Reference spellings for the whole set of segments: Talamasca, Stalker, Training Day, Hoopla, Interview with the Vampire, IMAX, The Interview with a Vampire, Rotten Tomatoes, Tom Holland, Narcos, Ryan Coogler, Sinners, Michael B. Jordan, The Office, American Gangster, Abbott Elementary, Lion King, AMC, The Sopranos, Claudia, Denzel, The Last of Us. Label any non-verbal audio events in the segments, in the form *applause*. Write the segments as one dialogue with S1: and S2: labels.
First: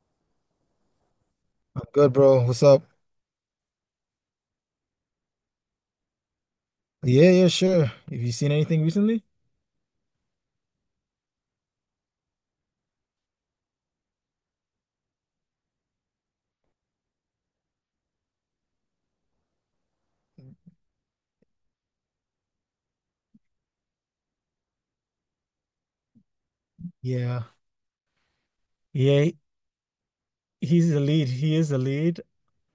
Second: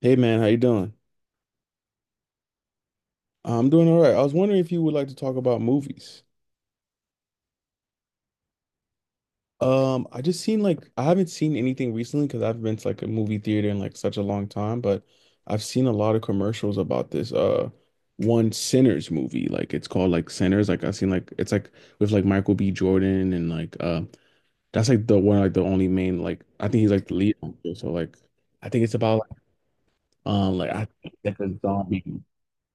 S1: Hey man, how you doing?
S2: I'm good, bro. What's up?
S1: I'm doing all right. I was wondering if you would like to talk about movies.
S2: Yeah, yeah, sure. Have you seen anything recently?
S1: I just seen like I haven't seen anything recently because I haven't been to like a movie theater in like such a long time, but I've seen a lot of commercials about this one Sinners movie. Like it's called like Sinners. Like I've seen like it's like with like Michael B. Jordan and like that's like the one like the only main like I think he's like the lead
S2: Yeah.
S1: actor. So like I think it's about
S2: Yeah,
S1: like I
S2: he's the
S1: think
S2: lead.
S1: like
S2: He
S1: a
S2: is the
S1: zombie.
S2: lead.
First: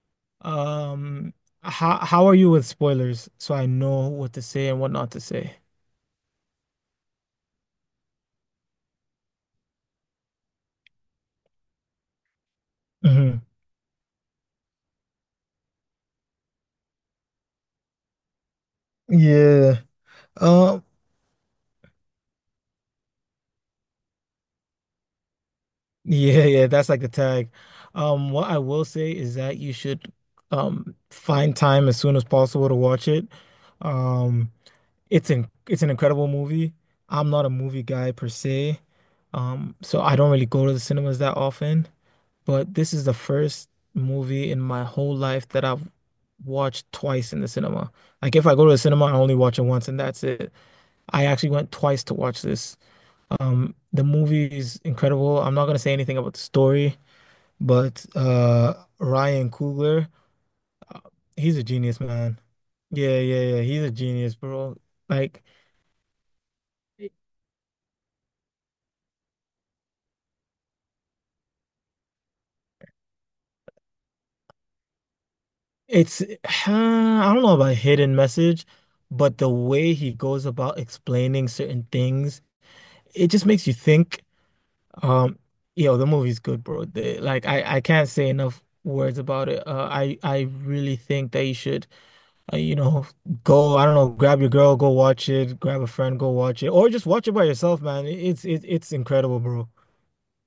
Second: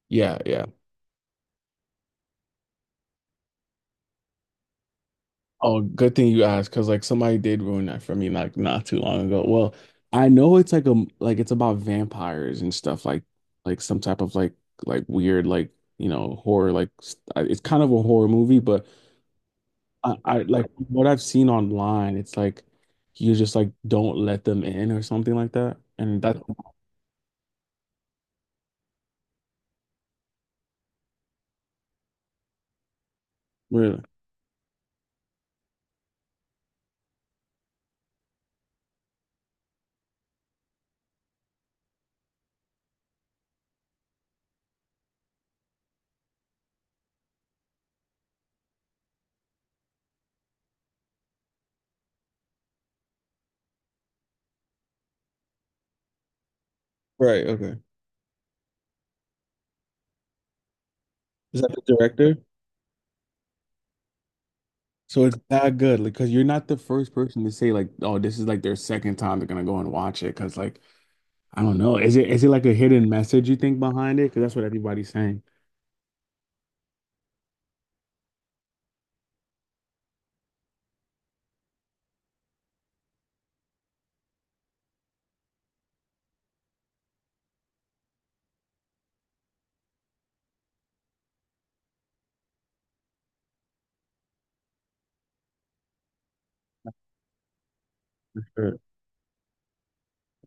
S1: Yeah, yeah.
S2: Um, how are you with spoilers? So I know what to say and what not to say.
S1: Oh, good thing you asked, because like somebody did ruin that for me like not too long ago. Well, I know it's like a like it's about vampires and stuff
S2: Hmm
S1: like some type of like weird like you know horror like it's kind of a horror movie, but
S2: Yeah.
S1: I like
S2: Um,
S1: what I've seen online, it's like you just like don't let them in or something like that, and that's
S2: Yeah, yeah, that's like the tag. What I will say is that you should find time as soon as possible to watch it.
S1: really
S2: Um, it's an incredible movie. I'm not a movie guy per se, so I don't really go to the cinemas that often. But this is the first movie in my whole life that I've watched twice in the cinema. Like if I go to the cinema, I only watch it once and that's it. I actually went twice to watch this. The movie is incredible. I'm not gonna say anything about the story,
S1: right. Okay,
S2: but Ryan Coogler, uh, he's
S1: is
S2: a
S1: that the
S2: genius,
S1: director?
S2: man. Yeah, yeah, yeah. He's a genius, bro.
S1: So it's
S2: Like.
S1: that good, like, because you're not the first person to say like, oh, this is like their second time they're gonna go and watch it, because like. I don't know. Is it like a hidden message you think behind it? Because that's what everybody's saying.
S2: It's, *sighs* I don't know about hidden message, but the way he goes about explaining certain things, it just makes you think. Um, yo, the movie's good, bro. Like, I can't say enough words about it. I really think that you should, you know, go, I don't know, grab your girl, go watch it, grab a friend, go watch it, or just watch it by yourself, man. It's, it,
S1: Sure,
S2: it's incredible, bro.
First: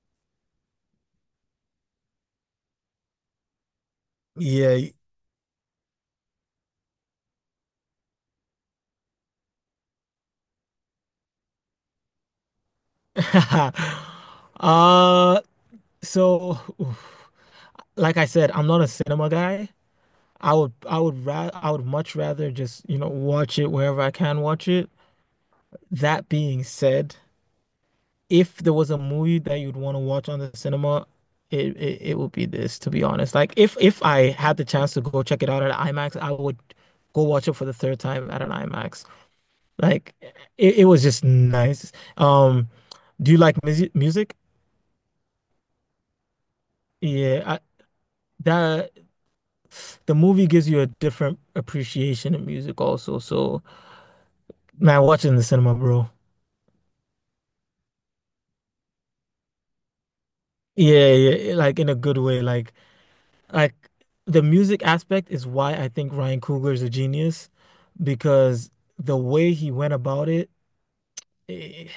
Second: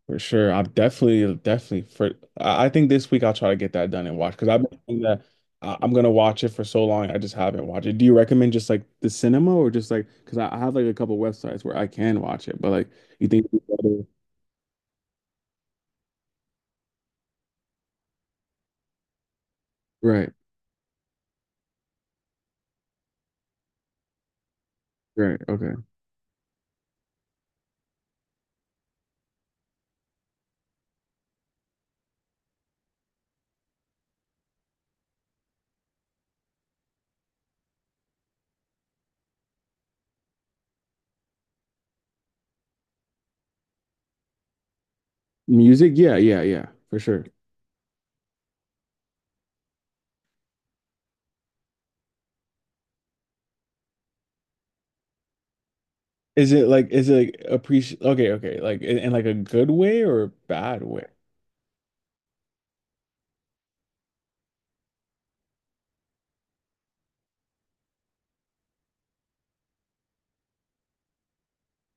S1: for sure. I'm definitely, definitely for. I think this week I'll try to get that done and watch because I've
S2: Yeah.
S1: been thinking that I- I'm gonna watch it for so long. I just haven't watched it. Do you recommend just like the cinema or just like because I have like a couple websites where I can watch it, but like you think
S2: *laughs* Uh, so, *sighs* oof. Like I said, I'm not a cinema guy.
S1: right,
S2: I would much rather just, you know, watch it wherever I can watch it.
S1: right, okay.
S2: That being said, if there was a movie that you'd want to watch on the cinema, it would be this, to be honest. Like if I had the chance to go check it out at IMAX, I would go watch it for the third time at an IMAX. Like it was just nice. Um, do you like music music?
S1: Music, yeah, yeah, yeah, for sure.
S2: Yeah, I, that the movie gives you a different appreciation of music also. So, man, watch it in the cinema, bro.
S1: Is it like appreciate? Okay, okay, like in like a good way or a bad way?
S2: Yeah, yeah, yeah, like in a good way. Like the music aspect is why I think Ryan Coogler is a genius because the way he went about it, eh,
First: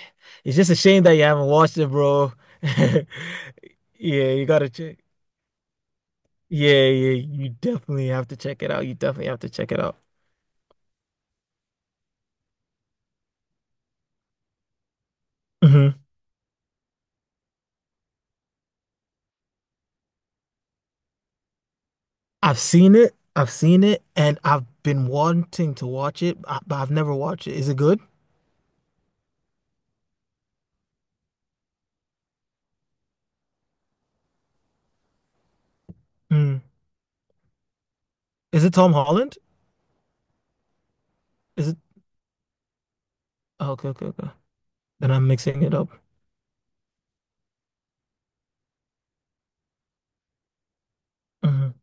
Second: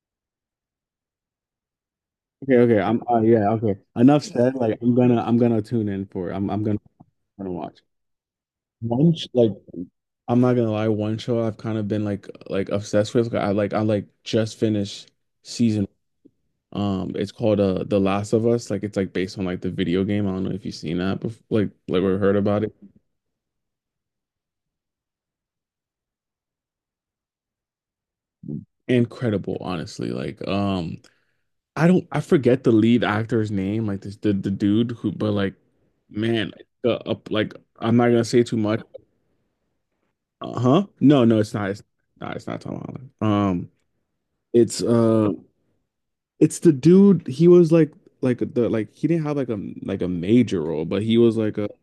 S2: it's just a shame that you haven't watched it, bro.
S1: Okay, okay. I'm
S2: *laughs*
S1: yeah, okay. Enough
S2: Yeah, you
S1: said.
S2: gotta
S1: Like I'm
S2: check.
S1: gonna I'm gonna tune in for it. I'm gonna
S2: Yeah, yeah, you
S1: gonna watch.
S2: definitely have to check it out. You
S1: One
S2: definitely
S1: sh-
S2: have to
S1: like
S2: check it out.
S1: I'm not gonna lie, one show I've kind of been like obsessed with. Like, I like I like just finished season
S2: Hmm
S1: it's called The Last of Us. Like it's like based on like the video game. I don't know if you've seen that before like or heard
S2: I've
S1: about it.
S2: seen it. I've seen it, and I've been wanting to watch it, but I've never watched it. Is it good?
S1: Incredible, honestly. Like I don't I forget the lead actor's name, like this the dude who but like man,
S2: Mm.
S1: like, up like I'm not gonna say too
S2: Is it
S1: much.
S2: Tom Holland?
S1: Uh huh. No, it's
S2: Is
S1: not.
S2: it?
S1: It's not. It's not Tom Holland.
S2: Oh, okay, okay, okay.
S1: It's
S2: Then I'm
S1: uh,
S2: mixing it up.
S1: it's the dude. He was like the like he didn't have like a major role, but he was like a.
S2: Mhm.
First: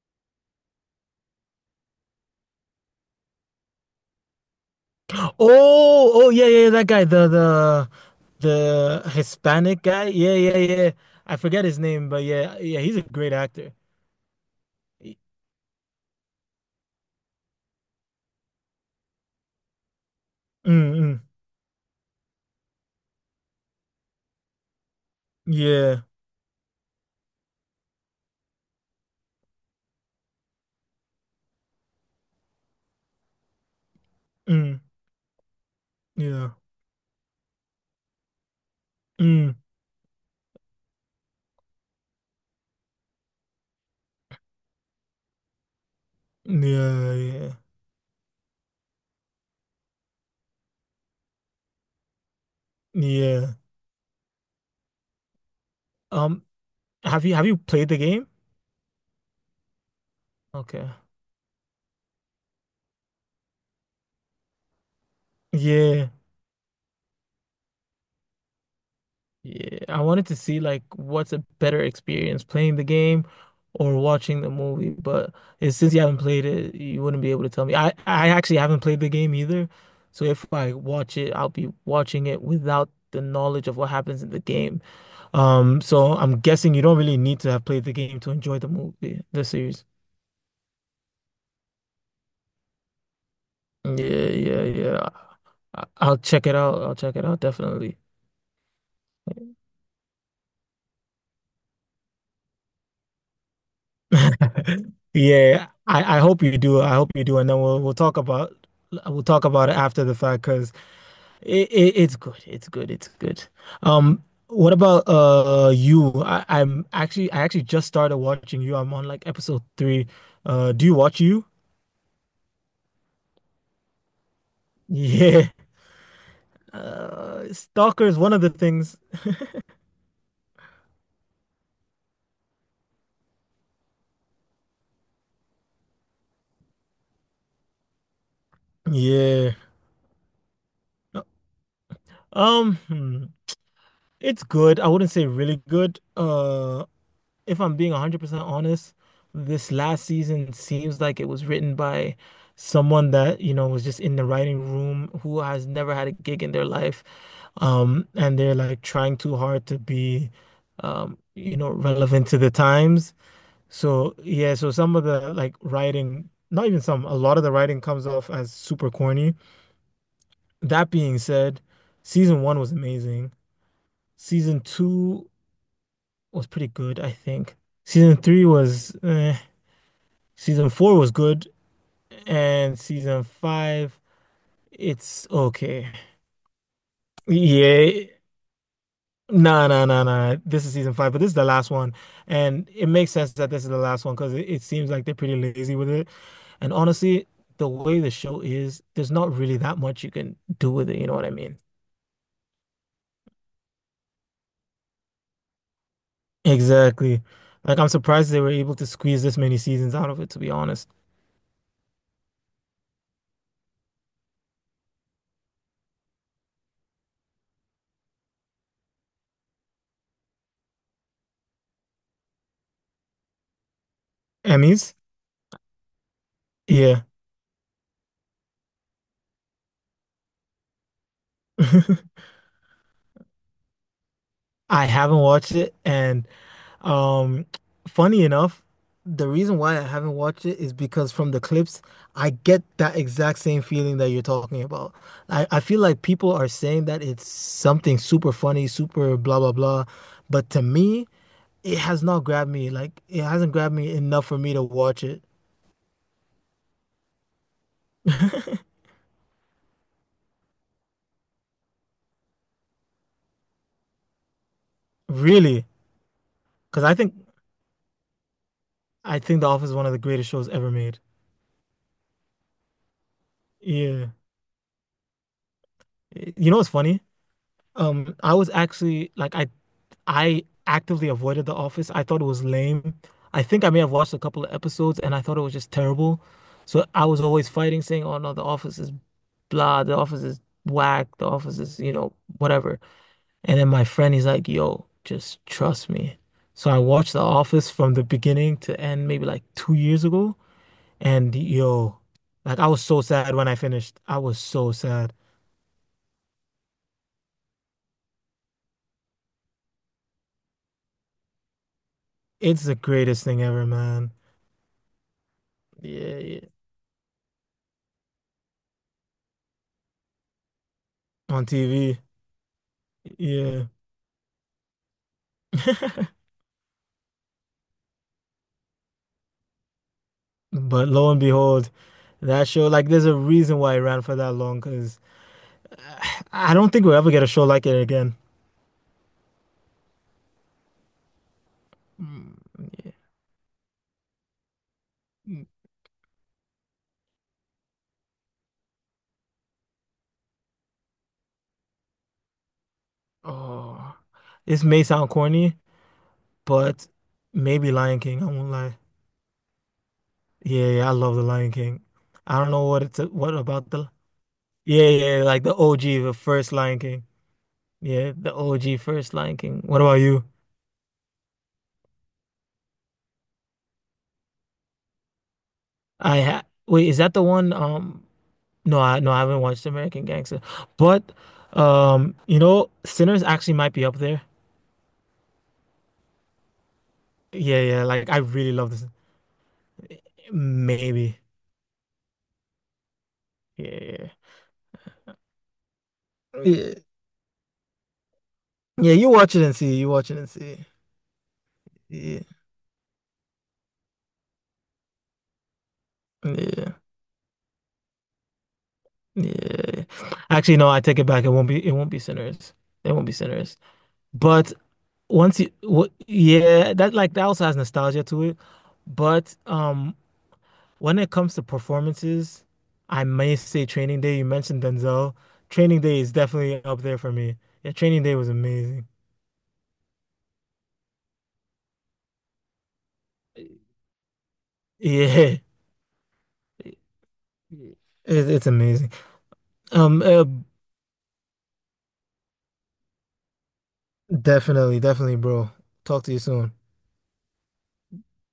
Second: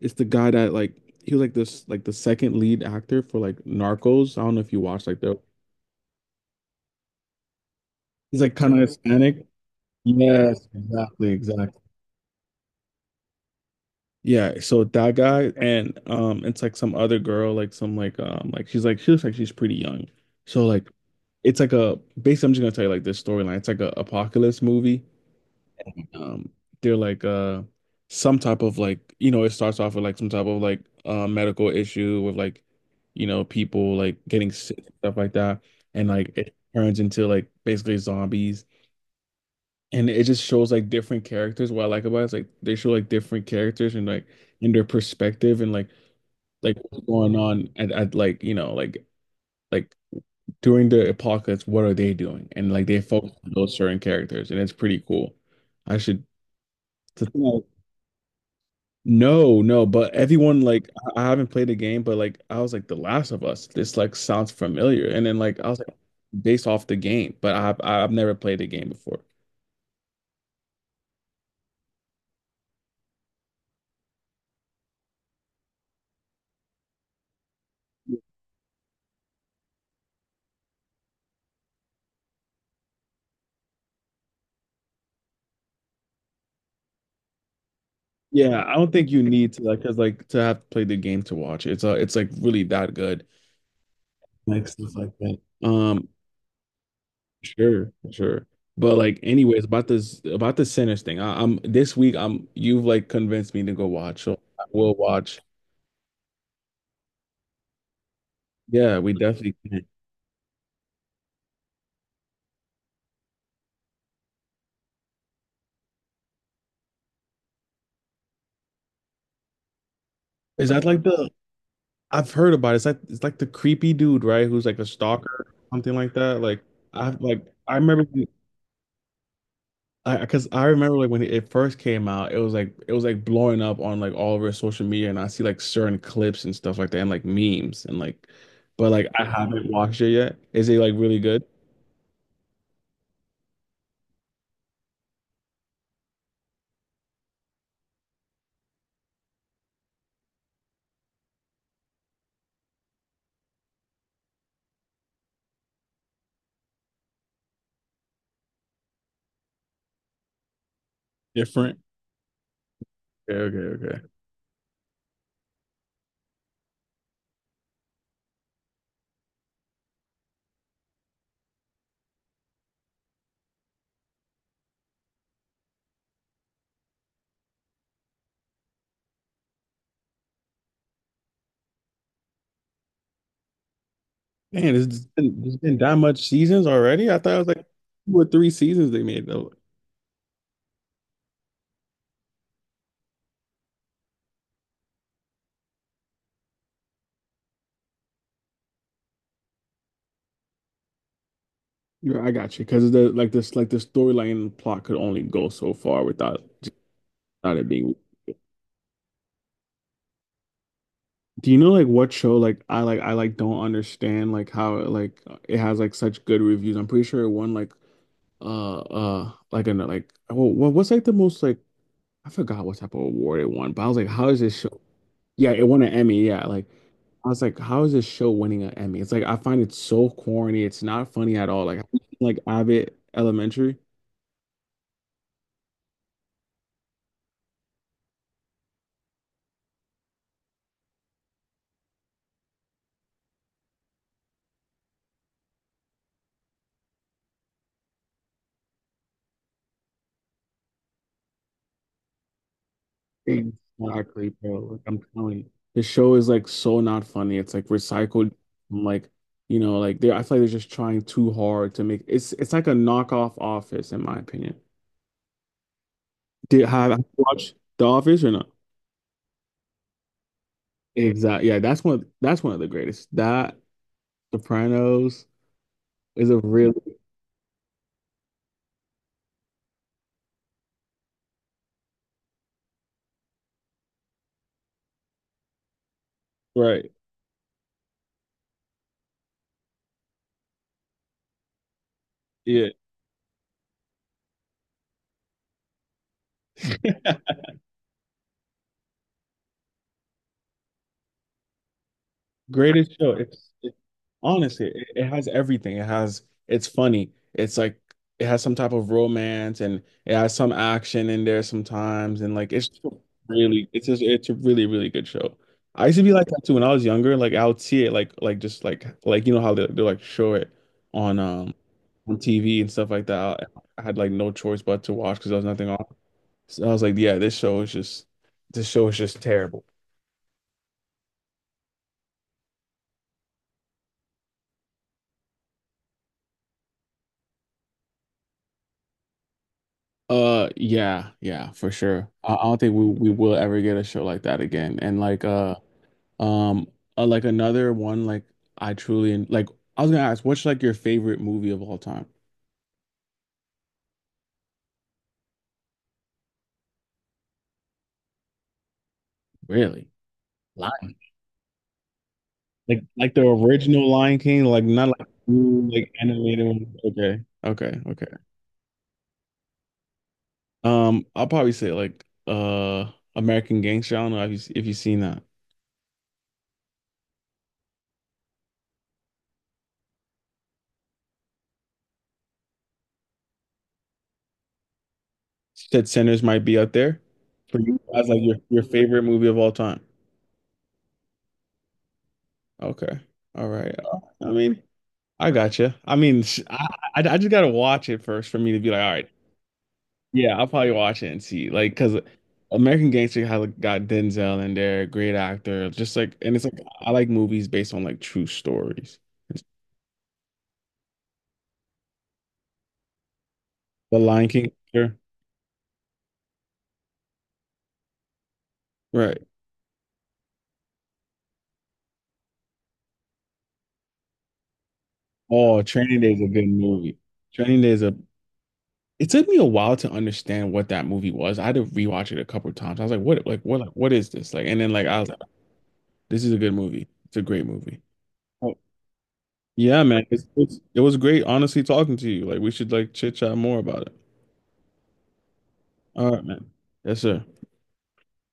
S1: It's the guy that like he was like this like the second lead actor for like Narcos. I don't know if you watched like
S2: Oh,
S1: the.
S2: oh yeah, yeah, yeah, that guy, the the
S1: He's like kind of
S2: the
S1: Hispanic.
S2: Hispanic guy. Yeah, yeah,
S1: Yes,
S2: yeah.
S1: exactly,
S2: I forget his
S1: exactly.
S2: name, but yeah, yeah, he's a great actor.
S1: Yeah, so that
S2: Y-
S1: guy and it's like some other girl, like some like she's like she looks like she's pretty young. So like
S2: Mm, mm,
S1: it's like a basically I'm just gonna tell you like this storyline. It's like a apocalypse movie.
S2: yeah,
S1: Um they're like some type of like you know, it starts off with like some type of like medical issue with like you know people like getting sick
S2: mm,
S1: and stuff like that and like
S2: yeah,
S1: it turns into like basically zombies
S2: mm,
S1: and it just shows like different characters. What I like about it is like they show like different characters and like in their perspective and like what's
S2: yeah,
S1: going
S2: yeah,
S1: on at like you know like during the apocalypse what are they doing and like they focus on
S2: yeah.
S1: those certain characters and it's pretty cool. I should
S2: Um, have
S1: the
S2: you
S1: thing
S2: have you
S1: I-
S2: played the game?
S1: no no but everyone like
S2: Okay.
S1: I haven't played the game but like I was like The Last of Us this like sounds familiar and then like I was like
S2: Yeah.
S1: based off the game but I've never played the game before
S2: Yeah, I wanted to see like what's a better experience, playing the game or watching the movie. But since you haven't played it, you wouldn't be able to tell me. I actually haven't played the game either, so if I watch it, I'll be watching it without the knowledge of what happens in the game. So I'm guessing you don't really need to have played the game to enjoy
S1: yeah
S2: the
S1: I don't think you
S2: movie, the
S1: need to like
S2: series.
S1: because like to have played the game to watch it. It's it's like really that good
S2: Yeah, yeah,
S1: like stuff
S2: yeah.
S1: like that um.
S2: I'll check it out. I'll check it out
S1: Sure,
S2: definitely.
S1: sure. But like, anyways, about this about the Sinners thing. I'm this week. I'm you've like convinced me to go watch,
S2: *laughs*
S1: so I will watch.
S2: Yeah, I hope you do. I hope you do, and then we'll we'll talk about
S1: Yeah, we
S2: we'll talk
S1: definitely
S2: about it
S1: can.
S2: after the fact because it's good. It's good. It's good. What about you? I actually just started watching you. I'm on like episode three.
S1: Is
S2: Uh,
S1: that
S2: do you
S1: like
S2: watch
S1: the
S2: you? *laughs*
S1: I've heard about it. It's like the creepy dude, right? Who's like a stalker,
S2: Yeah.
S1: something like that. Like I've like I remember
S2: Stalker is one of the things.
S1: because I remember like when it first came out, it was like blowing up on like all over social media, and I see like certain clips and stuff like that, and like memes and like, but like I
S2: Yeah.
S1: haven't watched it yet. Is it like really good?
S2: Um, hmm. It's good. I wouldn't say really good. If I'm being 100% honest, this last season seems like it was written by someone that, you know, was just in the writing room who has never had a gig in their life. And they're like trying too hard to be, you know,
S1: Different?
S2: relevant to the times.
S1: Okay, okay, okay.
S2: So, yeah, so some of the like writing, not even some, a lot of the writing comes off as super corny. That being said, season one was amazing. Season two was pretty good, I think. Season three was eh. Season four was good, and season five,
S1: Man, it's has
S2: it's
S1: been, it's been
S2: okay.
S1: that much seasons already. I thought it was like
S2: Yeah,
S1: two or three seasons they made though.
S2: nah, nah, nah, nah. This is season five, but this is the last one, and it makes sense that this is the last one because it seems like they're pretty lazy with it. And honestly, the way the show is, there's not really that much you can do with it. You know what I mean?
S1: Yeah, I got you. Because the like this like the storyline and plot could only go so far without
S2: Exactly.
S1: without it
S2: Like I'm
S1: being.
S2: surprised they were able to squeeze this many seasons out of it, to be honest.
S1: Do you know like what show like I like I like don't understand like how it, like it has like such good reviews. I'm pretty sure it won like uh like an like oh what what's like the most like I forgot what type of award it won, but I was like, how is this show?
S2: Emmys?
S1: Yeah, it won an Emmy. Yeah, like
S2: Yeah.
S1: I was like, how is this show winning an Emmy? It's like I find it so corny. It's not funny at
S2: *laughs*
S1: all. Like
S2: I
S1: *laughs* like Abbott Elementary.
S2: haven't watched it, and Um, funny enough, the reason why I haven't watched it is because from the clips, I get that exact same feeling that you're talking about. I feel like people are saying that it's something super funny, super blah blah blah, but to me, it has not grabbed me. Like it hasn't grabbed me enough
S1: Exactly,
S2: for me
S1: bro.
S2: to
S1: Like I'm
S2: watch it.
S1: telling you, the show is like so not funny. It's like recycled, like you know, like they. I feel like they're just trying too hard to make. It's like a knockoff Office, in my opinion.
S2: Really,
S1: Did
S2: because
S1: have,
S2: I
S1: have you
S2: think
S1: watched The Office or not?
S2: I think The Office is one of the greatest shows ever made.
S1: Exactly. Yeah, that's one. That's one of the greatest. That
S2: Yeah.
S1: Sopranos is a
S2: You know what's
S1: real
S2: funny? I was actually like I actively avoided The Office. I thought it was lame. I think I may have watched a couple of episodes and I thought it was just terrible. So
S1: right.
S2: I was always fighting, saying, "Oh no, The Office is blah. The Office is whack. The Office is, you know,
S1: Yeah.
S2: whatever." And then my friend, he's like, "Yo, just trust me." So I watched The
S1: *laughs*
S2: Office from the beginning to end, maybe like 2 years ago, and yo, like I was
S1: Greatest
S2: so
S1: show.
S2: sad when I finished. I was
S1: Honestly,
S2: so
S1: it
S2: sad.
S1: has everything. It has it's funny. It's like it has some type of romance and it has some action in there sometimes and like
S2: It's
S1: it's
S2: the greatest thing ever,
S1: really it's just
S2: man.
S1: it's a really really good show. I used to be
S2: Yeah,
S1: like
S2: yeah.
S1: that too when I was younger. Like I would see it like just like you know how they like show it on
S2: On
S1: um
S2: TV.
S1: on TV and stuff like that.
S2: Yeah.
S1: I had like no choice but to watch because there was nothing on.
S2: *laughs*
S1: So I was like, yeah, this show is just this show is just terrible.
S2: But lo and behold, that show, like, there's a reason why it ran for that long, because *sighs* I don't think we'll ever get a show like it again.
S1: Yeah, yeah, for sure. I,
S2: Mm.
S1: I don't think we will ever get a show like that again. And um, like another one like I truly en- like. I was gonna ask, what's like your favorite movie of all time?
S2: Oh, this may sound corny, but maybe Lion King. I won't lie.
S1: Really?
S2: Yeah, yeah, I
S1: Lion.
S2: love the Lion King. I don't know
S1: Like the
S2: what about
S1: original
S2: the.
S1: Lion King, like
S2: Yeah,
S1: not like
S2: yeah, yeah, like the
S1: new, like
S2: OG, the
S1: animated
S2: first
S1: one.
S2: Lion King.
S1: Okay, okay,
S2: Yeah,
S1: okay.
S2: the OG first Lion King. What about you?
S1: I'll probably say like American Gangster. I don't know if you if you've seen that.
S2: I ha wait, is that the one? No, I haven't watched American Gangster, but you know, Sinners actually might be up there.
S1: You said Sinners might be up there for
S2: Yeah,
S1: you
S2: yeah,
S1: as
S2: like I
S1: like
S2: really
S1: your
S2: love this.
S1: favorite movie of all time.
S2: Maybe,
S1: Okay. All right.
S2: yeah, yeah,
S1: I mean, I gotcha. I mean,
S2: yeah.
S1: I just gotta watch it first for me to be like, all
S2: Yeah,
S1: right,
S2: you watch it and see. You watch it and
S1: yeah, I'll
S2: see.
S1: probably watch it and see, like, because
S2: Yeah,
S1: American Gangster has like, got Denzel in there, great actor, just like, and it's like
S2: yeah,
S1: I like movies based on like true stories.
S2: yeah. Actually, no, I take it back. It won't be. It won't be Sinners. It won't be Sinners.
S1: The Lion King,
S2: But
S1: sure.
S2: once you, what, yeah, that like that also has nostalgia to it.
S1: Right.
S2: But when it comes to performances, I may say Training Day. You mentioned Denzel.
S1: Oh,
S2: Training Day
S1: Training
S2: is
S1: Day is a good
S2: definitely up there
S1: movie.
S2: for me.
S1: Training Day
S2: Yeah,
S1: is a.
S2: Training Day was amazing.
S1: It took me a while to understand what that movie was. I had to rewatch it a couple of times. I was like, what, like, what, like, what is this? Like, and then like I was like,
S2: Yeah,
S1: this is a good
S2: it,
S1: movie. It's a great movie.
S2: it's amazing.
S1: Yeah,
S2: Um,
S1: man.
S2: uh,
S1: It was great, honestly, talking to you. Like, we should like chit chat more about it.
S2: definitely, definitely, bro. Talk
S1: All
S2: to you
S1: right, man.
S2: soon.
S1: Yes, sir.